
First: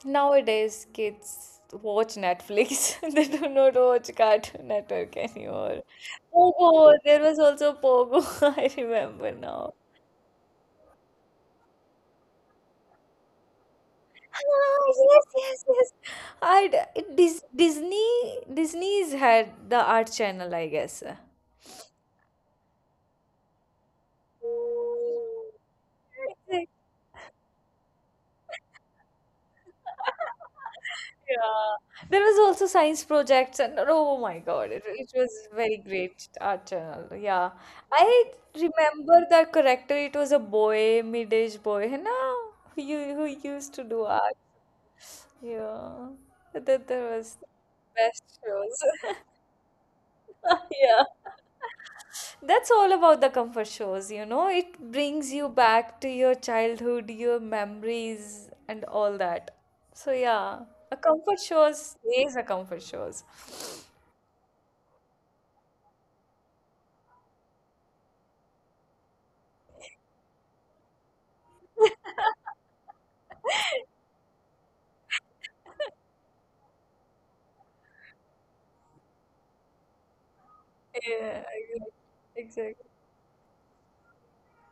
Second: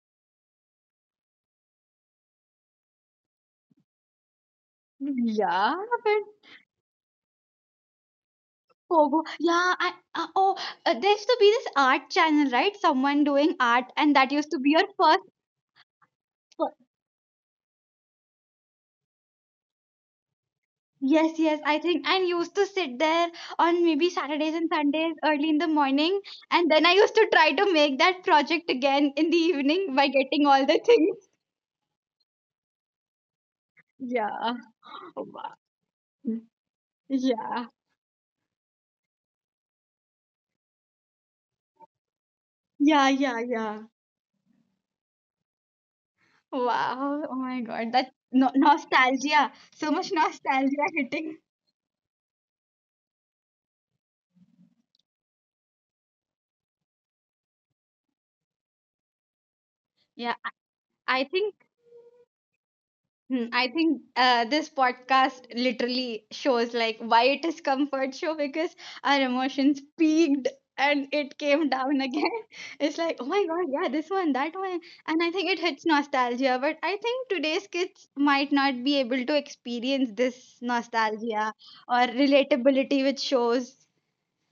Speaker 1: nowadays kids watch Netflix. They do not watch Cartoon Network anymore.
Speaker 2: Yeah, but
Speaker 1: Pogo. There was also Pogo. I remember
Speaker 2: Pogo.
Speaker 1: now.
Speaker 2: Yeah, I, uh, oh, uh, there used to be this art channel, right? Someone doing art, and that used to be
Speaker 1: Ah,
Speaker 2: your
Speaker 1: yes,
Speaker 2: first.
Speaker 1: yes, yes. I it, Dis, Disney Disney's had the art channel, I guess. Exact-
Speaker 2: Yes, yes, I think. And used to sit there on maybe Saturdays and Sundays early in the morning. And then I used to try to make that project again in the evening by getting all the things.
Speaker 1: Yeah. There was also science projects and oh my God,
Speaker 2: Yeah.
Speaker 1: it, it was
Speaker 2: Wow.
Speaker 1: very great art channel. Yeah.
Speaker 2: Yeah.
Speaker 1: I remember the character, it was a boy, mid-age boy, you know,
Speaker 2: Yeah,
Speaker 1: who,
Speaker 2: yeah,
Speaker 1: who
Speaker 2: yeah.
Speaker 1: used to do art. Yeah. That,
Speaker 2: Wow. Oh
Speaker 1: there
Speaker 2: my
Speaker 1: was
Speaker 2: God. That no
Speaker 1: best
Speaker 2: nostalgia.
Speaker 1: shows.
Speaker 2: So much nostalgia hitting.
Speaker 1: Yeah. That's all about the comfort shows, you know. It brings you back to your childhood, your memories, and all that.
Speaker 2: Yeah.
Speaker 1: So yeah,
Speaker 2: I
Speaker 1: a
Speaker 2: think,
Speaker 1: comfort shows is a comfort
Speaker 2: hmm,
Speaker 1: shows.
Speaker 2: I think uh, this podcast literally shows like why it is comfort show, because our emotions peaked and it came down again. It's like, oh my God, yeah, this one, that one. And I think it hits nostalgia, but I think today's kids might not be able to experience this
Speaker 1: Yeah,
Speaker 2: nostalgia or
Speaker 1: exactly.
Speaker 2: relatability with shows.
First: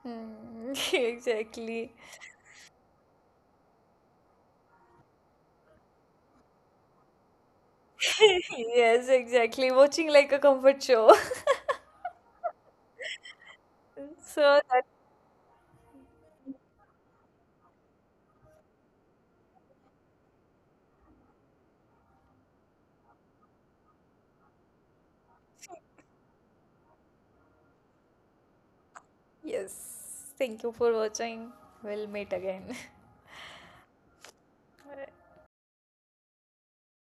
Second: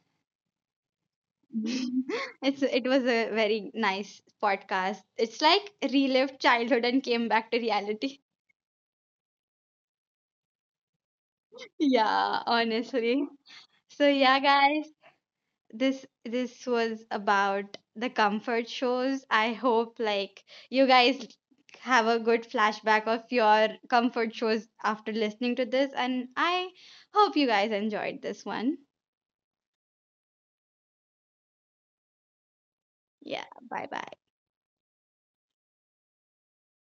Speaker 1: Hmm, exactly.
Speaker 2: It's it was a very nice podcast. It's like relived childhood and came back to reality.
Speaker 1: Yes, exactly. Watching like a comfort show.
Speaker 2: Yeah, honestly. So
Speaker 1: So
Speaker 2: yeah,
Speaker 1: that,
Speaker 2: guys, this this was about the comfort shows. I hope like you guys have a good flashback of your comfort shows after listening to this, and I hope you guys enjoyed this one.
Speaker 1: yes. Thank you for watching. We'll meet again.
Speaker 2: Yeah, bye bye.